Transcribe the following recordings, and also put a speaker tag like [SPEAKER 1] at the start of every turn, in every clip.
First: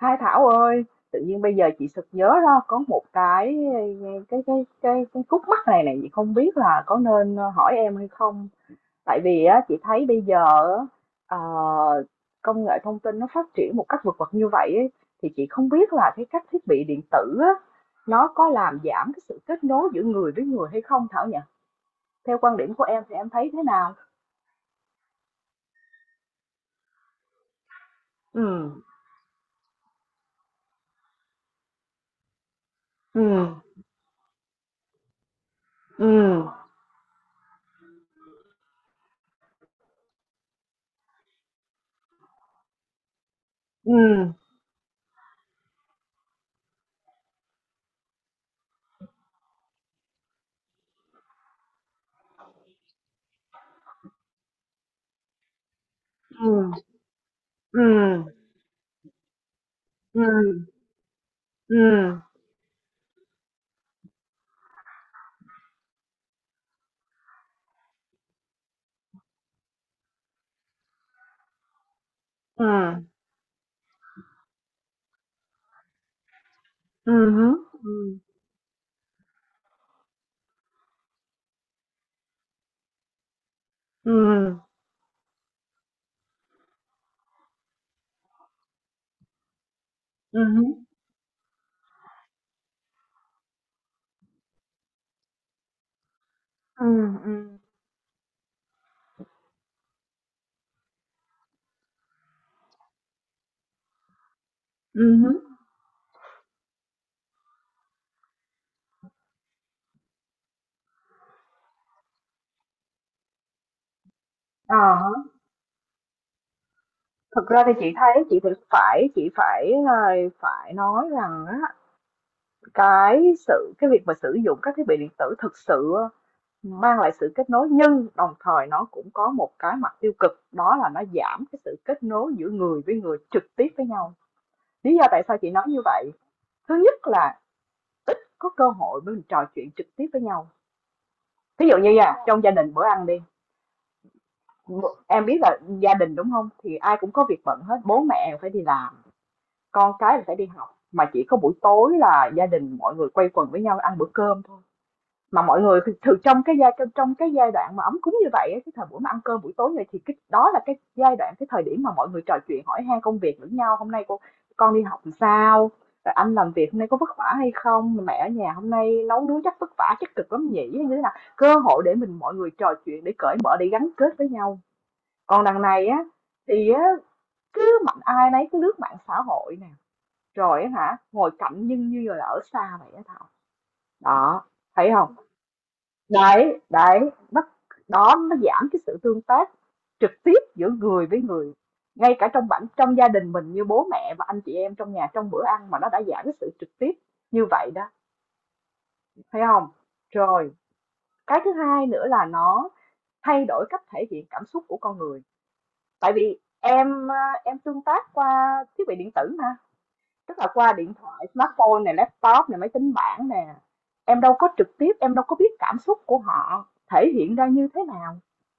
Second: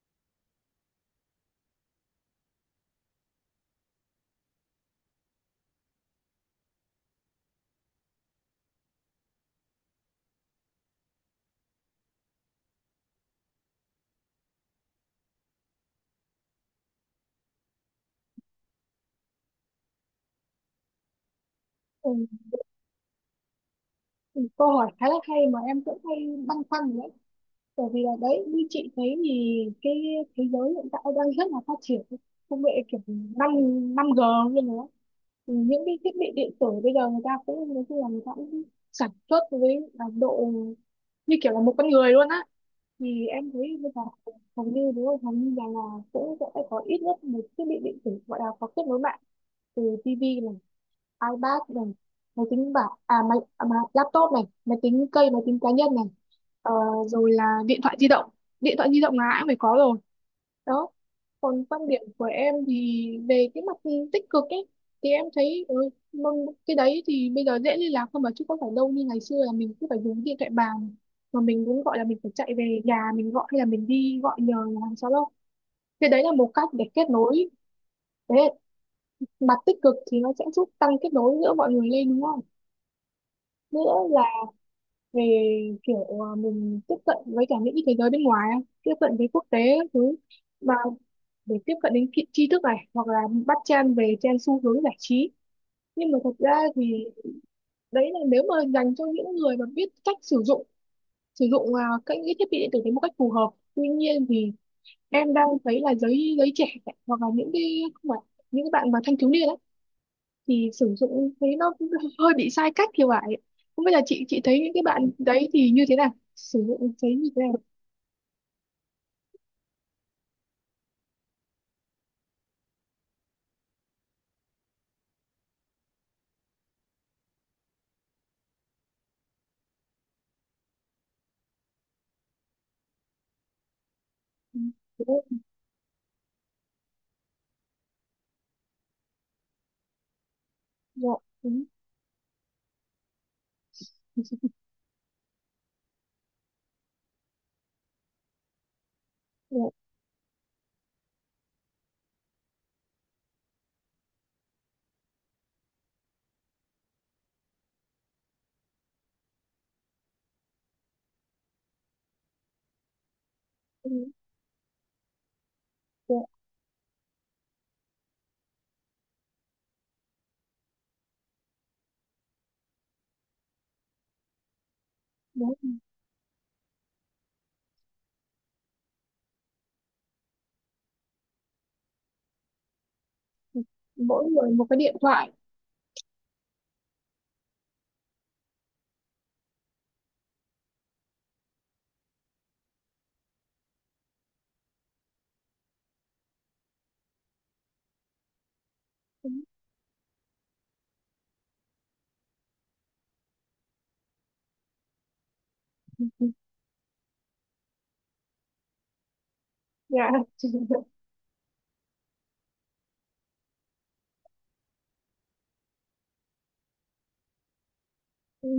[SPEAKER 1] Hai Thảo ơi, tự nhiên bây giờ chị sực nhớ ra có một cái khúc mắc này này chị không biết là có nên hỏi em hay không. Tại vì á chị thấy bây giờ á, ờ, công nghệ thông tin nó phát triển một cách vượt bậc như vậy ấy, thì chị không biết là cái các thiết bị điện tử á nó có làm giảm cái sự kết nối giữa người với người hay không Thảo nhỉ?
[SPEAKER 2] Ừ.
[SPEAKER 1] Theo quan điểm của em thì em thấy thế nào?
[SPEAKER 2] ừ, Câu hỏi khá là hay mà em cũng hay băn khoăn đấy, bởi vì là
[SPEAKER 1] Ừ,
[SPEAKER 2] đấy, như chị thấy thì cái thế giới hiện tại đang rất là phát triển công nghệ, kiểu
[SPEAKER 1] ừ,
[SPEAKER 2] năm năm g như thế. Những cái
[SPEAKER 1] ừ,
[SPEAKER 2] thiết bị điện tử bây giờ người ta cũng nói chung là người ta cũng sản xuất với là độ như kiểu là một con người luôn á. Thì em thấy bây
[SPEAKER 1] ừ,
[SPEAKER 2] giờ hầu như đúng không, hầu như là cũng sẽ có ít nhất một thiết bị điện tử gọi là có kết nối mạng, từ tivi, iPad này, máy tính bảng à mà laptop này, máy tính cây, máy tính cá nhân này. Ờ,
[SPEAKER 1] ừ,
[SPEAKER 2] Rồi là điện
[SPEAKER 1] ừ,
[SPEAKER 2] thoại di động, điện thoại di động là ai cũng phải có rồi.
[SPEAKER 1] ừ,
[SPEAKER 2] Đó. Còn
[SPEAKER 1] ừ,
[SPEAKER 2] quan điểm của em thì về cái mặt tích cực ấy, thì em thấy cái đấy thì bây giờ dễ liên lạc hơn mà, chứ không phải đâu như ngày xưa là mình cứ phải dùng điện thoại bàn, mà mình cũng gọi là mình phải chạy
[SPEAKER 1] ừ.
[SPEAKER 2] về nhà mình gọi, hay là mình đi gọi nhờ nhà hàng xóm đâu. Cái đấy là một cách để kết nối.
[SPEAKER 1] Hứm, ừm,
[SPEAKER 2] Đấy, mặt tích cực thì nó sẽ giúp tăng kết nối giữa mọi người lên, đúng không, nữa là
[SPEAKER 1] ừm,
[SPEAKER 2] về kiểu mình tiếp cận với cả những cái thế giới bên ngoài ấy, tiếp cận với quốc tế các thứ,
[SPEAKER 1] hứm,
[SPEAKER 2] mà để tiếp cận đến tri tri thức này, hoặc là bắt chen về trên xu hướng giải trí. Nhưng mà thật ra thì
[SPEAKER 1] ừm, ừm,
[SPEAKER 2] đấy là nếu mà dành cho những người mà biết cách sử dụng, sử dụng các những cái thiết bị điện tử đến một cách phù hợp. Tuy nhiên thì em
[SPEAKER 1] hứm.
[SPEAKER 2] đang thấy là giới giới trẻ, hoặc là những cái, không phải những cái bạn mà thanh thiếu niên ấy, thì sử dụng thấy nó cũng hơi bị sai cách thì phải. Không biết là chị thấy những
[SPEAKER 1] Ờ,
[SPEAKER 2] cái bạn đấy thì như thế nào, sử dụng thấy như thế
[SPEAKER 1] thực
[SPEAKER 2] nào.
[SPEAKER 1] ra thì chị thấy chị thì phải chị phải, phải nói rằng á, cái việc mà sử dụng các thiết bị điện tử thực sự mang lại sự kết nối, nhưng đồng thời nó cũng có một cái mặt tiêu cực, đó là nó giảm cái sự kết nối giữa người với người trực tiếp với nhau.
[SPEAKER 2] Ừ,
[SPEAKER 1] Lý do tại
[SPEAKER 2] đúng,
[SPEAKER 1] sao chị nói như vậy? Thứ nhất là ít có cơ hội để mình trò chuyện trực tiếp với nhau.
[SPEAKER 2] dạ, đúng,
[SPEAKER 1] Thí dụ như nha, trong gia đình bữa ăn đi, em biết là gia đình đúng không, thì ai cũng có việc bận hết, bố mẹ phải đi làm,
[SPEAKER 2] dạ,
[SPEAKER 1] con cái thì phải đi học, mà chỉ có buổi tối là gia đình mọi người quây quần với nhau ăn bữa cơm thôi. Mà mọi người thường trong cái giai đoạn mà ấm cúng như vậy á, cái thời buổi mà ăn cơm buổi tối này, thì cái đó là cái giai đoạn, cái thời điểm mà mọi người trò chuyện hỏi han công việc lẫn nhau. Hôm nay
[SPEAKER 2] đúng,
[SPEAKER 1] cô con đi học làm sao, rồi
[SPEAKER 2] dạ,
[SPEAKER 1] anh làm việc hôm nay có vất vả hay không, mẹ ở nhà hôm nay nấu nướng chắc vất vả chắc cực lắm nhỉ, như thế nào, cơ hội để mình, mọi người trò chuyện để cởi mở để gắn kết với nhau. Còn đằng
[SPEAKER 2] đúng.
[SPEAKER 1] này á thì á, cứ mạnh ai nấy cứ lướt mạng xã hội nè, rồi á hả, ngồi cạnh nhưng như là ở xa vậy á Thảo.
[SPEAKER 2] Mỗi
[SPEAKER 1] Đó,
[SPEAKER 2] người một cái
[SPEAKER 1] thấy
[SPEAKER 2] điện
[SPEAKER 1] không?
[SPEAKER 2] thoại.
[SPEAKER 1] Đấy, đấy, nó, đó, nó giảm cái sự tương tác trực tiếp giữa người với người. Ngay cả trong gia đình mình, như bố mẹ và anh chị em trong nhà, trong bữa ăn mà nó đã giảm cái sự trực tiếp như vậy đó,
[SPEAKER 2] Đúng,
[SPEAKER 1] thấy không? Rồi, cái thứ hai nữa là nó thay đổi cách thể hiện cảm xúc của con người. Tại vì em à, em tương tác qua thiết bị điện tử mà,
[SPEAKER 2] dạ.
[SPEAKER 1] tức là qua điện thoại smartphone này, laptop này, máy tính bảng nè, em đâu có trực tiếp, em đâu có biết cảm xúc của họ thể hiện ra như thế nào,
[SPEAKER 2] Ừ,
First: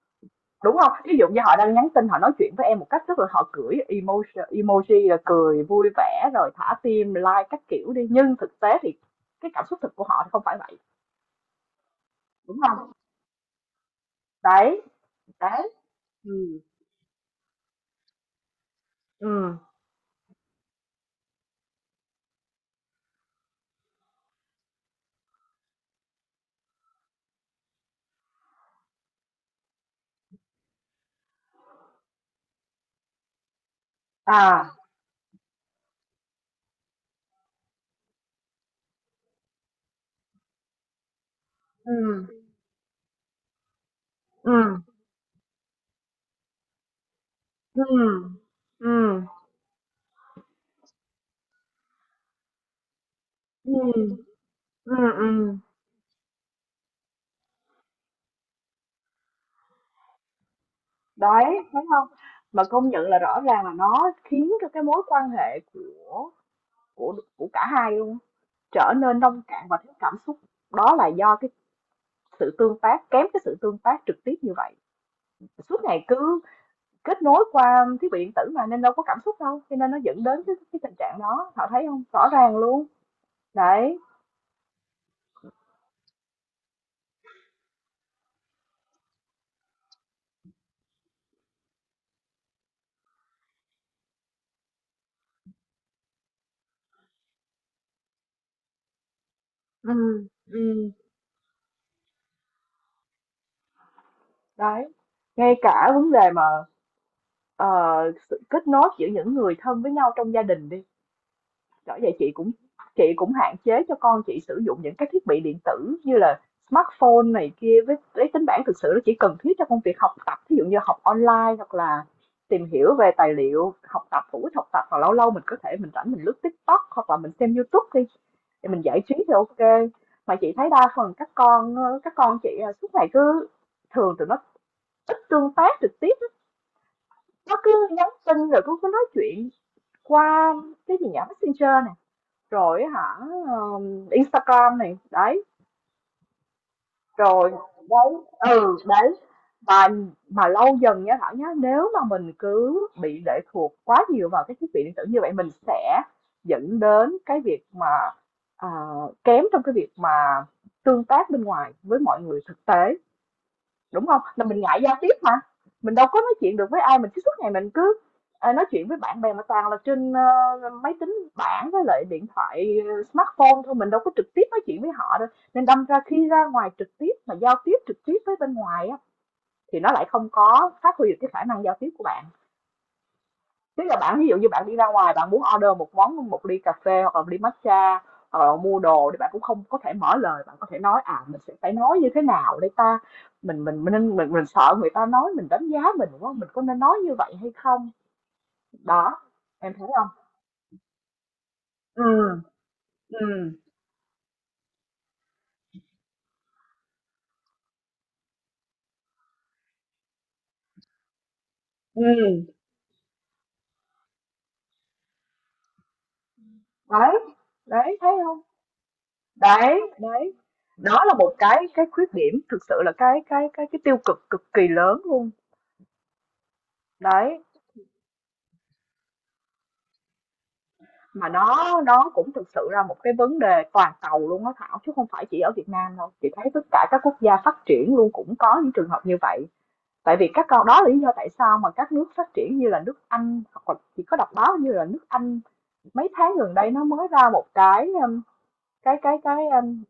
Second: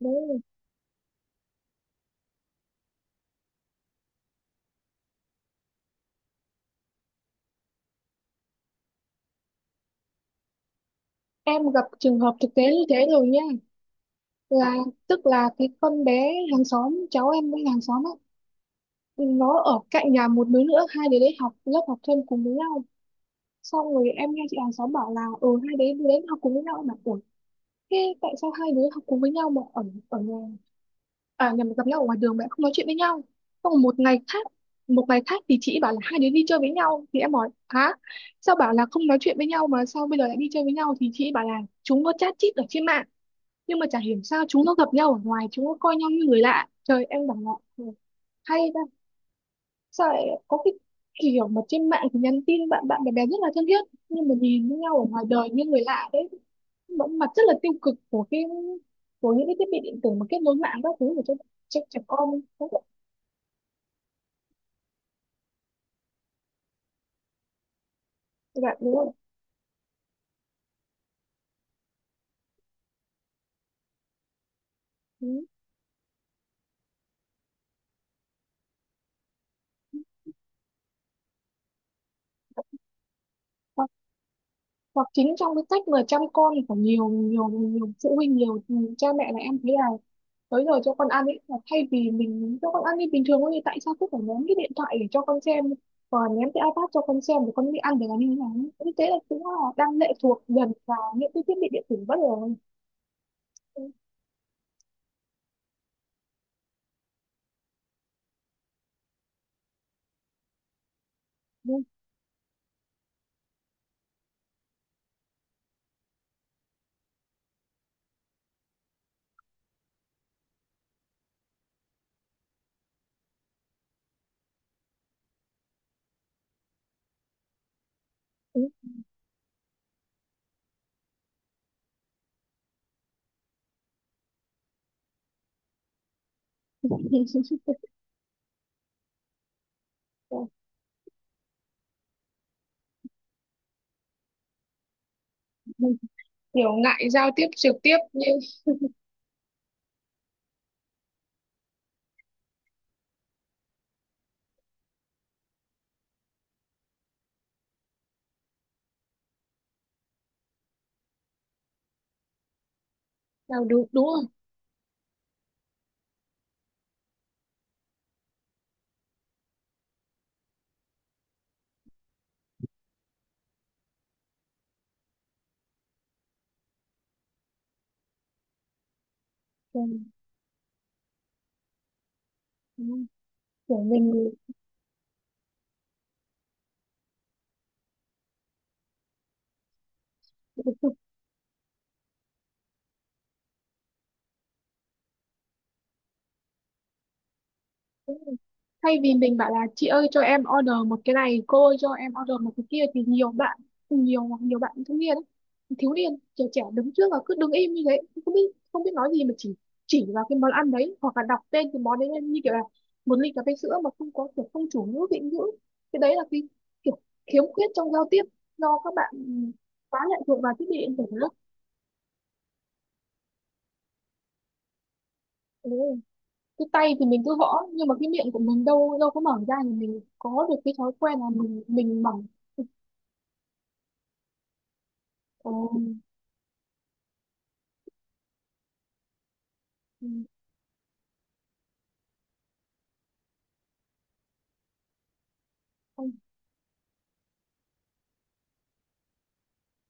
[SPEAKER 2] đấy là-
[SPEAKER 1] đúng không? Ví dụ như họ đang nhắn tin, họ nói chuyện với em một cách rất là, họ gửi emoji, emoji là cười vui vẻ rồi thả tim like các kiểu đi, nhưng thực tế thì cái cảm xúc thực của họ thì không phải vậy,
[SPEAKER 2] em gặp trường hợp thực
[SPEAKER 1] đúng
[SPEAKER 2] tế như
[SPEAKER 1] không?
[SPEAKER 2] thế rồi nha, là
[SPEAKER 1] Đấy,
[SPEAKER 2] tức là cái
[SPEAKER 1] đấy,
[SPEAKER 2] con bé
[SPEAKER 1] ừ,
[SPEAKER 2] hàng xóm cháu em với hàng xóm ấy,
[SPEAKER 1] ừ,
[SPEAKER 2] nó ở cạnh nhà một đứa nữa, hai đứa đấy học lớp học thêm cùng với nhau. Xong rồi em nghe chị hàng xóm bảo là ừ hai đứa đến học cùng với nhau mà, ủa, thế tại sao hai đứa học cùng với nhau mà ở, ở nhà, à nhà mà gặp nhau ở ngoài đường mà em không nói chuyện với nhau. Xong rồi một ngày khác
[SPEAKER 1] à,
[SPEAKER 2] một ngày khác thì chị bảo là hai đứa đi chơi với nhau, thì em hỏi hả, sao bảo là không nói chuyện với nhau mà sao bây giờ lại đi chơi với nhau, thì chị bảo là chúng nó
[SPEAKER 1] ừ,
[SPEAKER 2] chat chít ở trên mạng, nhưng mà chả hiểu sao
[SPEAKER 1] ừ,
[SPEAKER 2] chúng nó gặp nhau ở ngoài chúng nó coi nhau như người lạ. Trời, em bảo là
[SPEAKER 1] ừ,
[SPEAKER 2] "Ừ, hay ta,
[SPEAKER 1] ừ,
[SPEAKER 2] sao lại có cái kiểu mà trên mạng thì nhắn tin bạn bạn bè bè rất là thân
[SPEAKER 1] ừ,
[SPEAKER 2] thiết nhưng mà nhìn với
[SPEAKER 1] ừ, ừ,
[SPEAKER 2] nhau ở ngoài
[SPEAKER 1] ừ.
[SPEAKER 2] đời như người lạ". Đấy, vẫn mặt rất là tiêu cực của những cái thiết bị điện tử mà kết nối mạng các thứ, để cho
[SPEAKER 1] Đấy,
[SPEAKER 2] cho
[SPEAKER 1] thấy
[SPEAKER 2] trẻ
[SPEAKER 1] không,
[SPEAKER 2] con,
[SPEAKER 1] mà
[SPEAKER 2] các
[SPEAKER 1] công nhận là rõ ràng là nó khiến cho cái mối quan hệ của cả hai luôn
[SPEAKER 2] bạn
[SPEAKER 1] trở
[SPEAKER 2] đúng không.
[SPEAKER 1] nên nông cạn và thiếu cảm xúc. Đó là do cái sự tương tác kém, cái sự tương tác trực tiếp như vậy,
[SPEAKER 2] Ừ.
[SPEAKER 1] suốt ngày cứ kết nối qua thiết bị điện tử mà, nên đâu có cảm xúc đâu, cho nên nó dẫn đến cái tình trạng đó, họ thấy không, rõ ràng luôn.
[SPEAKER 2] hoặc,
[SPEAKER 1] Đấy,
[SPEAKER 2] hoặc chính trong cái cách mà chăm con của nhiều nhiều nhiều phụ huynh, nhiều cha mẹ, là em thấy là tới giờ cho con ăn ấy, là thay vì mình cho con ăn đi bình thường thôi thì tại sao cứ phải ném cái điện thoại để cho con xem, và ném cái iPad cho con xem để con đi ăn để làm như thế nào ấy. Như thế là cũng là
[SPEAKER 1] ừ,
[SPEAKER 2] đang lệ thuộc
[SPEAKER 1] ừ.
[SPEAKER 2] dần vào những cái thiết bị điện tử bất ngờ.
[SPEAKER 1] Đấy, ngay cả vấn đề mà, ờ, sự kết nối giữa những người thân với nhau trong gia đình đi.
[SPEAKER 2] Ừ.
[SPEAKER 1] Bởi vậy chị cũng, chị cũng hạn chế cho con chị sử dụng những cái thiết bị điện tử như là smartphone này kia với lấy tính bảng. Thực sự nó chỉ cần thiết cho công việc học tập, ví dụ như học online hoặc là tìm hiểu về tài liệu học tập hữu ích, học tập, hoặc lâu lâu mình có thể, mình rảnh mình lướt TikTok hoặc là mình xem YouTube đi,
[SPEAKER 2] Ừ.
[SPEAKER 1] thì mình giải trí thì ok. Mà chị thấy đa phần các con, các con chị à, suốt ngày cứ, thường tụi nó ít tương tác trực tiếp, nó cứ nhắn tin rồi cứ nói chuyện qua, cái gì nhỉ, messenger nè, rồi hả, Instagram này, đấy,
[SPEAKER 2] Kiểu ngại giao tiếp
[SPEAKER 1] rồi,
[SPEAKER 2] trực tiếp
[SPEAKER 1] đấy,
[SPEAKER 2] như.
[SPEAKER 1] ừ, đấy. Và mà lâu dần nha Thảo nhá, nếu mà mình cứ bị lệ thuộc quá nhiều vào cái thiết bị điện tử như vậy, mình sẽ dẫn đến cái việc mà, ờ, kém trong cái việc mà tương tác bên ngoài với mọi người thực tế.
[SPEAKER 2] Đâu, đúng
[SPEAKER 1] Đúng
[SPEAKER 2] đúng
[SPEAKER 1] không?
[SPEAKER 2] rồi.
[SPEAKER 1] Là mình ngại giao tiếp mà, mình đâu có nói chuyện được với ai, mình cứ suốt ngày mình cứ, nói chuyện với bạn bè mà toàn là trên, ơ, máy tính bảng với lại điện thoại, smartphone thôi, mình đâu có trực tiếp nói chuyện với họ đâu. Nên đâm ra khi ra ngoài trực tiếp mà giao tiếp trực tiếp với bên ngoài á, thì
[SPEAKER 2] Kiểu,
[SPEAKER 1] nó lại không có phát huy được cái khả năng giao tiếp của bạn.
[SPEAKER 2] đúng rồi. Kiểu
[SPEAKER 1] Tức là bạn, ví
[SPEAKER 2] mình,
[SPEAKER 1] dụ như bạn đi ra ngoài bạn muốn order một món, một ly cà phê hoặc là một ly matcha hoặc là mua đồ, thì bạn cũng không có thể mở lời, bạn có thể
[SPEAKER 2] đúng
[SPEAKER 1] nói à mình sẽ phải nói như thế nào để ta, mình sợ người ta nói mình, đánh giá mình, đúng không, mình có nên nói như vậy hay không.
[SPEAKER 2] rồi. Thay vì
[SPEAKER 1] Đó,
[SPEAKER 2] mình bảo là
[SPEAKER 1] em
[SPEAKER 2] chị
[SPEAKER 1] thấy
[SPEAKER 2] ơi
[SPEAKER 1] không,
[SPEAKER 2] cho em order một cái này, cô ơi cho
[SPEAKER 1] ừ,
[SPEAKER 2] em order một cái kia thì nhiều
[SPEAKER 1] ừ,
[SPEAKER 2] bạn, nhiều nhiều bạn thanh niên ấy, thiếu niên, trẻ trẻ, đứng trước và cứ đứng im như thế, không biết không biết nói gì mà chỉ vào cái món ăn đấy hoặc là đọc tên cái món đấy lên như kiểu
[SPEAKER 1] ừ,
[SPEAKER 2] là một ly cà phê sữa mà không có kiểu không chủ ngữ vị ngữ. Cái đấy là cái kiểu
[SPEAKER 1] đấy,
[SPEAKER 2] khiếm khuyết trong
[SPEAKER 1] đấy,
[SPEAKER 2] giao
[SPEAKER 1] thấy
[SPEAKER 2] tiếp
[SPEAKER 1] không,
[SPEAKER 2] do các bạn
[SPEAKER 1] đấy,
[SPEAKER 2] quá lệ
[SPEAKER 1] đấy.
[SPEAKER 2] thuộc vào thiết bị điện tử.
[SPEAKER 1] Đó là một cái khuyết điểm, thực sự là cái tiêu cực cực kỳ lớn luôn.
[SPEAKER 2] Đó, cái tay thì mình cứ
[SPEAKER 1] Đấy.
[SPEAKER 2] gõ nhưng mà cái miệng của mình đâu đâu có mở ra thì mình có được cái thói quen là
[SPEAKER 1] Mà
[SPEAKER 2] mình
[SPEAKER 1] nó
[SPEAKER 2] mình
[SPEAKER 1] nó
[SPEAKER 2] mở.
[SPEAKER 1] cũng thực sự là một cái vấn đề toàn cầu luôn á Thảo, chứ không phải chỉ
[SPEAKER 2] Ừ,
[SPEAKER 1] ở Việt Nam đâu. Chị thấy tất cả các quốc gia phát triển luôn cũng có những trường hợp như vậy.
[SPEAKER 2] ừ,
[SPEAKER 1] Tại vì các con, đó là lý do tại sao mà các nước phát triển như là nước Anh, hoặc là chỉ có đọc báo như là nước Anh, mấy
[SPEAKER 2] không,
[SPEAKER 1] tháng gần đây nó mới ra một cái, cái cái cái um,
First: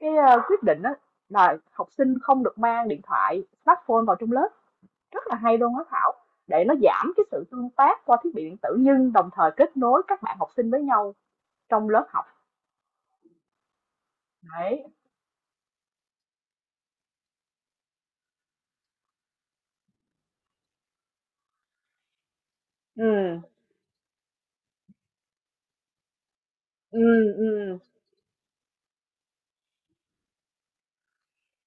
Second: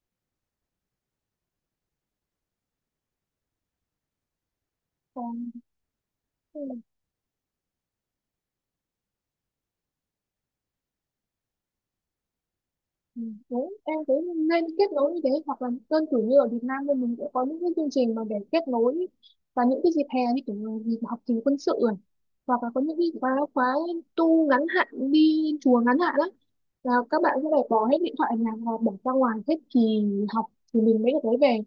[SPEAKER 1] quyết định á, là học sinh không được mang điện thoại smartphone vào trong lớp. Rất là
[SPEAKER 2] không.
[SPEAKER 1] hay luôn á Thảo, để nó giảm cái sự tương tác qua thiết bị điện tử, nhưng đồng thời kết nối các bạn học sinh với nhau trong lớp học.
[SPEAKER 2] Ừ. Đúng, em cũng nên
[SPEAKER 1] Đấy.
[SPEAKER 2] kết nối như thế, hoặc là đơn cử như ở Việt Nam thì mình sẽ có những cái chương trình mà để kết nối và những cái dịp hè như kiểu là dịp học kỳ quân sự này, hoặc là có những cái khóa
[SPEAKER 1] Ừm,
[SPEAKER 2] khóa tu ngắn hạn, đi chùa ngắn hạn. Đó là các
[SPEAKER 1] ừm,
[SPEAKER 2] bạn sẽ phải
[SPEAKER 1] ừm.
[SPEAKER 2] bỏ hết điện thoại ở nhà và bỏ ra ngoài hết kỳ học thì mình mới được lấy về.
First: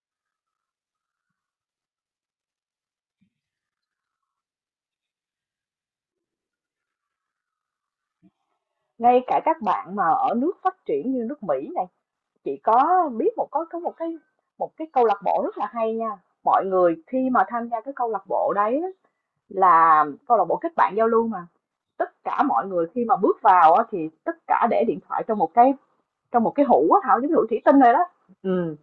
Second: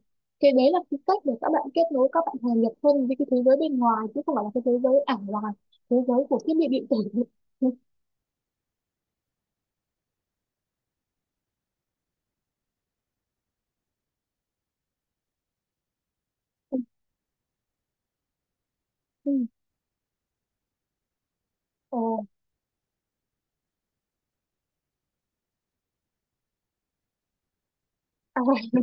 [SPEAKER 2] Cái đấy là cái cách để các bạn kết nối, các bạn hòa nhập hơn với cái thế giới bên ngoài chứ không phải là cái thế giới ảo, là thế giới của thiết bị điện tử.
[SPEAKER 1] Ngay cả các bạn mà ở nước phát triển như nước Mỹ này, chị có biết có một cái câu lạc bộ rất là hay nha. Mọi người khi mà tham gia cái câu lạc bộ đấy á,
[SPEAKER 2] Ừ.
[SPEAKER 1] là câu lạc bộ kết bạn giao lưu mà.
[SPEAKER 2] Ờ,
[SPEAKER 1] Tất cả mọi người khi mà bước vào á, thì tất cả để điện thoại trong một cái, trong một cái hũ á Thảo, giống như hũ thủy tinh rồi đó.
[SPEAKER 2] à,
[SPEAKER 1] Ừm.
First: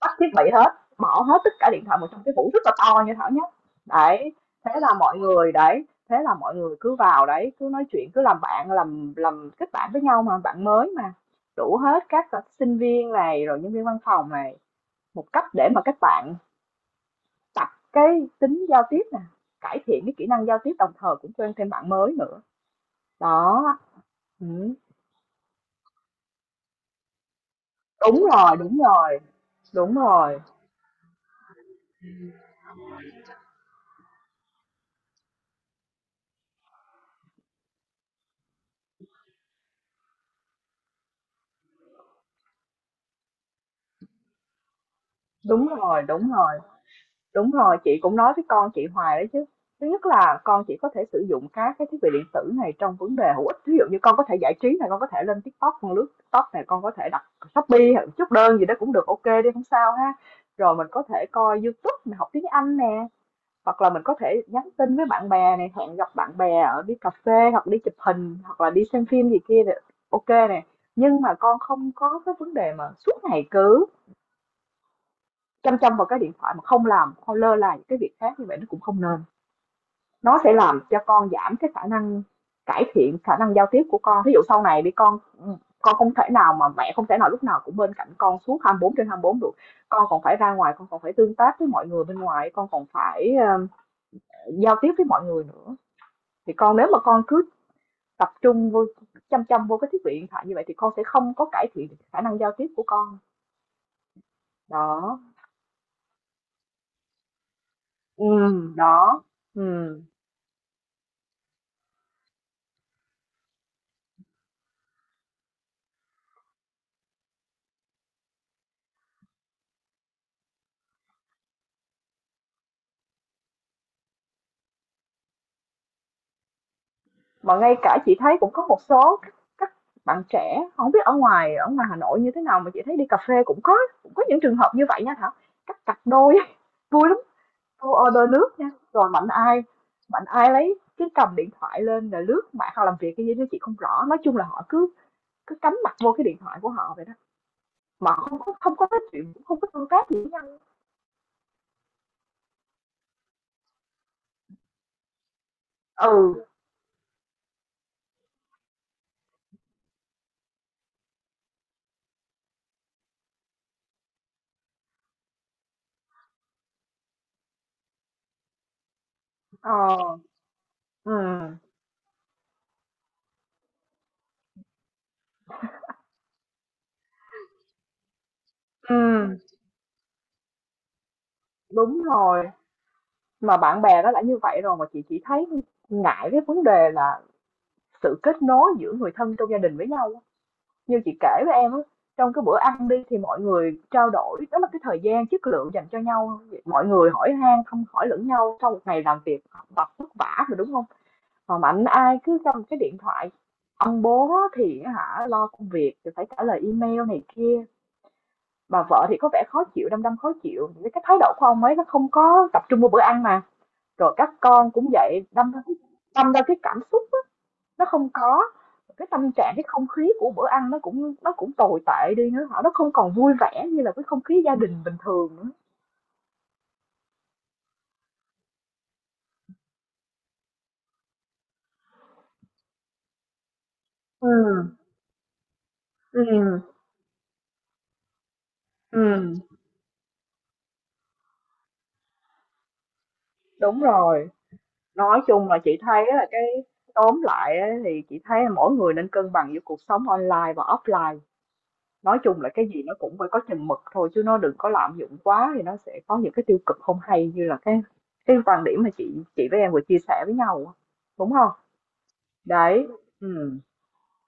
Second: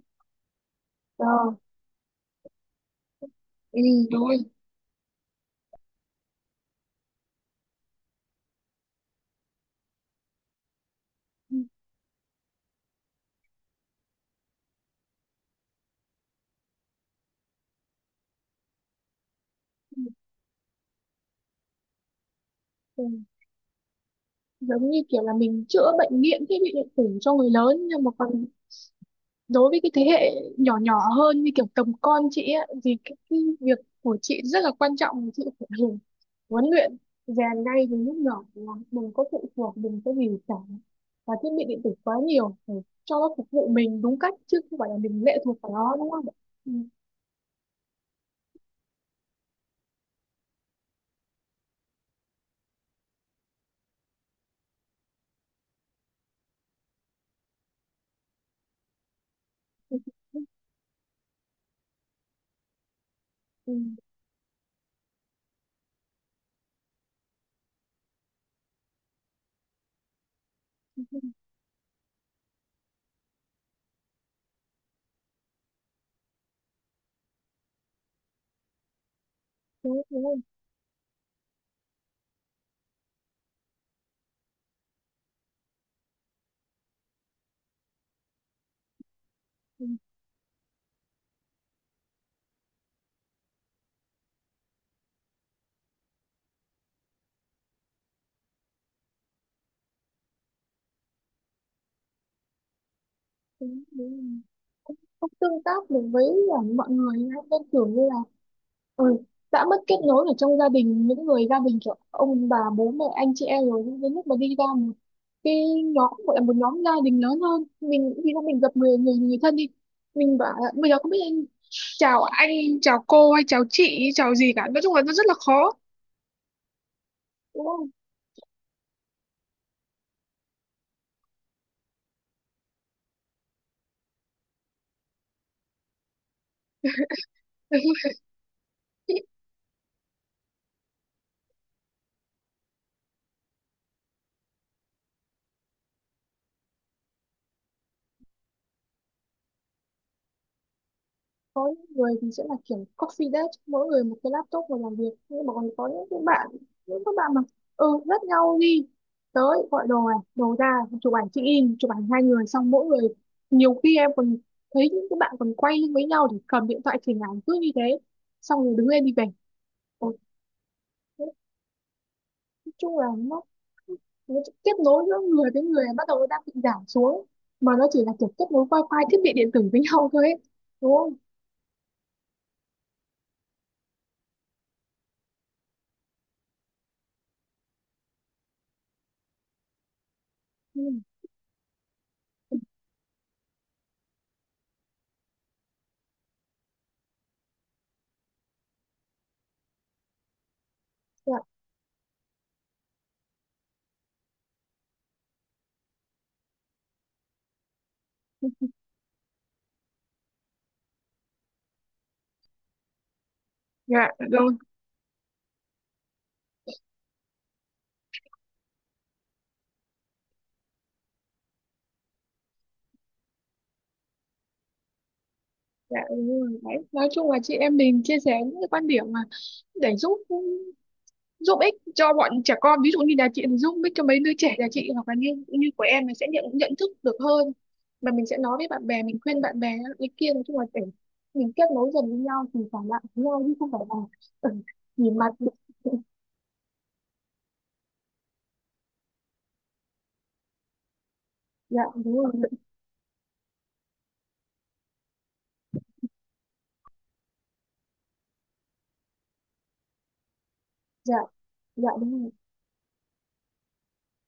[SPEAKER 1] Tắt thiết bị hết, bỏ
[SPEAKER 2] ờ,
[SPEAKER 1] hết tất cả điện thoại vào trong cái hũ rất là to như Thảo nhá.
[SPEAKER 2] ừ, đúng
[SPEAKER 1] Đấy,
[SPEAKER 2] rồi.
[SPEAKER 1] thế là mọi người, đấy, thế là mọi người cứ vào đấy, cứ nói chuyện, cứ làm bạn, làm kết bạn với nhau mà, bạn mới mà.
[SPEAKER 2] Ừ,
[SPEAKER 1] Đủ hết các à, sinh viên này, rồi nhân viên văn phòng này, một cách để mà các bạn tập cái tính giao tiếp nè, cải thiện cái kỹ năng giao tiếp, đồng thời cũng quen thêm bạn mới nữa.
[SPEAKER 2] ừ.
[SPEAKER 1] Đó, ừ.
[SPEAKER 2] Giống như kiểu là mình chữa bệnh nghiện thiết bị điện tử cho người lớn, nhưng mà
[SPEAKER 1] Đúng
[SPEAKER 2] còn
[SPEAKER 1] rồi, đúng rồi,
[SPEAKER 2] đối với cái
[SPEAKER 1] đúng
[SPEAKER 2] thế hệ
[SPEAKER 1] rồi,
[SPEAKER 2] nhỏ nhỏ hơn như kiểu tầm con chị ấy, thì cái việc của chị rất là quan trọng, chị phải hiểu, huấn luyện, rèn ngay từ lúc nhỏ là đừng có phụ thuộc, đừng có gì cả và thiết bị điện tử quá nhiều, phải cho nó phục vụ mình đúng cách chứ không phải là mình lệ thuộc
[SPEAKER 1] đúng
[SPEAKER 2] vào nó
[SPEAKER 1] rồi,
[SPEAKER 2] đúng không
[SPEAKER 1] đúng
[SPEAKER 2] ạ?
[SPEAKER 1] rồi.
[SPEAKER 2] Ừ.
[SPEAKER 1] Đúng rồi, chị cũng nói với con chị hoài đấy chứ. Thứ nhất là con chị có thể sử dụng các cái thiết bị điện tử này trong vấn đề hữu ích. Ví dụ như con có thể giải trí này, con có thể lên TikTok, con lướt TikTok này, con có thể đặt Shopee hoặc chút đơn gì đó cũng được, ok đi không sao ha. Rồi mình có thể coi YouTube, mình học tiếng Anh nè,
[SPEAKER 2] Ừ.
[SPEAKER 1] hoặc là mình có thể nhắn tin với bạn bè này, hẹn gặp bạn bè ở, đi cà phê hoặc đi chụp hình hoặc là đi xem phim gì kia này, ok nè.
[SPEAKER 2] Ừ.
[SPEAKER 1] Nhưng mà con không có cái vấn đề mà suốt ngày cứ chăm chăm vào cái điện thoại, mà không làm, không lơ là những cái việc khác, như vậy nó cũng không nên.
[SPEAKER 2] Đúng,
[SPEAKER 1] Nó
[SPEAKER 2] đúng,
[SPEAKER 1] sẽ làm cho con giảm cái khả năng, cải thiện khả năng giao tiếp của con. Ví dụ sau này đi con không thể nào mà, mẹ không thể nào lúc nào cũng bên cạnh con suốt 24/24 được.
[SPEAKER 2] đúng,
[SPEAKER 1] Con còn phải ra ngoài, con còn phải tương tác với mọi người bên ngoài, con còn phải, giao tiếp với mọi người nữa. Thì con, nếu mà con cứ tập trung vô, chăm chăm vô cái thiết bị điện thoại như vậy, thì con sẽ không có cải thiện khả năng giao tiếp của con.
[SPEAKER 2] đúng, đúng.
[SPEAKER 1] Đó,
[SPEAKER 2] Không tương tác được với mọi người ấy. Nên kiểu như là
[SPEAKER 1] ừ,
[SPEAKER 2] ừ,
[SPEAKER 1] đó, ừ.
[SPEAKER 2] đã mất kết nối ở trong gia đình, những người gia đình kiểu ông bà bố mẹ anh chị em rồi, nhưng đến lúc mà đi ra một cái nhóm gọi là một nhóm gia đình lớn hơn, mình khi mà mình gặp người người người thân đi, mình bảo là bây giờ không biết anh, chào anh, chào cô hay chào chị, chào gì cả, nói chung là nó rất là khó,
[SPEAKER 1] Mà
[SPEAKER 2] đúng
[SPEAKER 1] ngay
[SPEAKER 2] không.
[SPEAKER 1] cả chị thấy cũng có một số các bạn trẻ, không biết ở ngoài, ở ngoài Hà Nội như thế nào, mà chị thấy đi cà phê cũng có, cũng có những trường hợp như vậy nha Thảo, các cặp đôi vui lắm. Cô order nước nha, rồi mạnh ai lấy cái cầm điện thoại lên là lướt mạng, họ làm việc cái gì đó chị không rõ, nói chung là họ cứ cứ cắm mặt vô cái điện thoại của họ vậy đó, mà không có, không có nói chuyện, cũng không có tương tác gì với nhau.
[SPEAKER 2] Có những người thì sẽ là kiểu coffee desk, mỗi người một cái laptop và làm việc, nhưng mà còn có những cái
[SPEAKER 1] Ừ,
[SPEAKER 2] bạn những các bạn mà ừ rất nhau đi tới gọi đồ này đồ ra, chụp ảnh check in, chụp ảnh hai người, xong mỗi người, nhiều khi em còn thấy những cái bạn còn quay lưng với nhau để cầm điện thoại chỉnh ảnh cứ như thế, xong rồi đứng lên đi về.
[SPEAKER 1] ờ,
[SPEAKER 2] Ôi,
[SPEAKER 1] ừ,
[SPEAKER 2] thế, nói chung là nó kết nối giữa người với người bắt đầu nó đang bị giảm xuống, mà nó chỉ là kiểu kết nối
[SPEAKER 1] ừ,
[SPEAKER 2] wifi thiết bị điện tử với nhau thôi ấy, đúng không.
[SPEAKER 1] đúng rồi. Mà bạn bè nó đã như vậy rồi, mà chị chỉ thấy ngại cái vấn đề là sự kết nối giữa người thân trong gia đình với nhau.
[SPEAKER 2] Ừ.
[SPEAKER 1] Như chị kể với em, trong cái bữa ăn đi thì mọi người trao đổi, đó là cái thời gian chất lượng dành cho nhau. Mọi người hỏi han, không hỏi lẫn nhau sau một ngày làm việc học tập vất vả rồi, đúng không?
[SPEAKER 2] Dạ,
[SPEAKER 1] Mà mạnh ai cứ cầm cái điện thoại, ông bố thì hả, lo công việc thì phải trả lời email này kia, bà vợ thì có vẻ khó chịu, đăm đăm khó chịu cái thái độ của ông ấy, nó không có tập trung vào bữa ăn mà,
[SPEAKER 2] dạ
[SPEAKER 1] rồi các
[SPEAKER 2] rồi.
[SPEAKER 1] con cũng vậy. Đâm ra, đâm ra cái cảm xúc nó không có, cái tâm trạng, cái không khí của bữa ăn nó cũng, nó cũng tồi tệ đi nữa, họ, nó không còn vui vẻ như là cái không khí gia đình bình thường nữa.
[SPEAKER 2] Dạ đúng rồi. Đấy. Nói chung là chị em mình chia sẻ những cái quan điểm mà để giúp giúp ích cho bọn trẻ con, ví dụ như là chị thì giúp ích cho mấy
[SPEAKER 1] Ừ,
[SPEAKER 2] đứa trẻ nhà chị, hoặc là như như của em mình sẽ nhận
[SPEAKER 1] ừm,
[SPEAKER 2] nhận thức được hơn, mà mình sẽ nói với bạn bè mình
[SPEAKER 1] ừm.
[SPEAKER 2] khuyên bạn bè ý kia, nói chung là để mình kết nối dần với nhau thì phải lại với nhau chứ không
[SPEAKER 1] Đúng
[SPEAKER 2] phải là
[SPEAKER 1] rồi,
[SPEAKER 2] ừ, nhìn
[SPEAKER 1] nói
[SPEAKER 2] mặt.
[SPEAKER 1] chung là chị thấy là cái, tóm lại á, thì chị thấy là mỗi người nên cân bằng giữa cuộc sống online và offline.
[SPEAKER 2] Dạ đúng
[SPEAKER 1] Nói
[SPEAKER 2] rồi.
[SPEAKER 1] chung là cái gì nó cũng phải có chừng mực thôi, chứ nó đừng có lạm dụng quá thì nó sẽ có những cái tiêu cực không hay, như là cái quan điểm mà chị với em vừa chia sẻ với nhau á,
[SPEAKER 2] Dạ
[SPEAKER 1] đúng không?
[SPEAKER 2] dạ đúng rồi.
[SPEAKER 1] Đấy, ừm.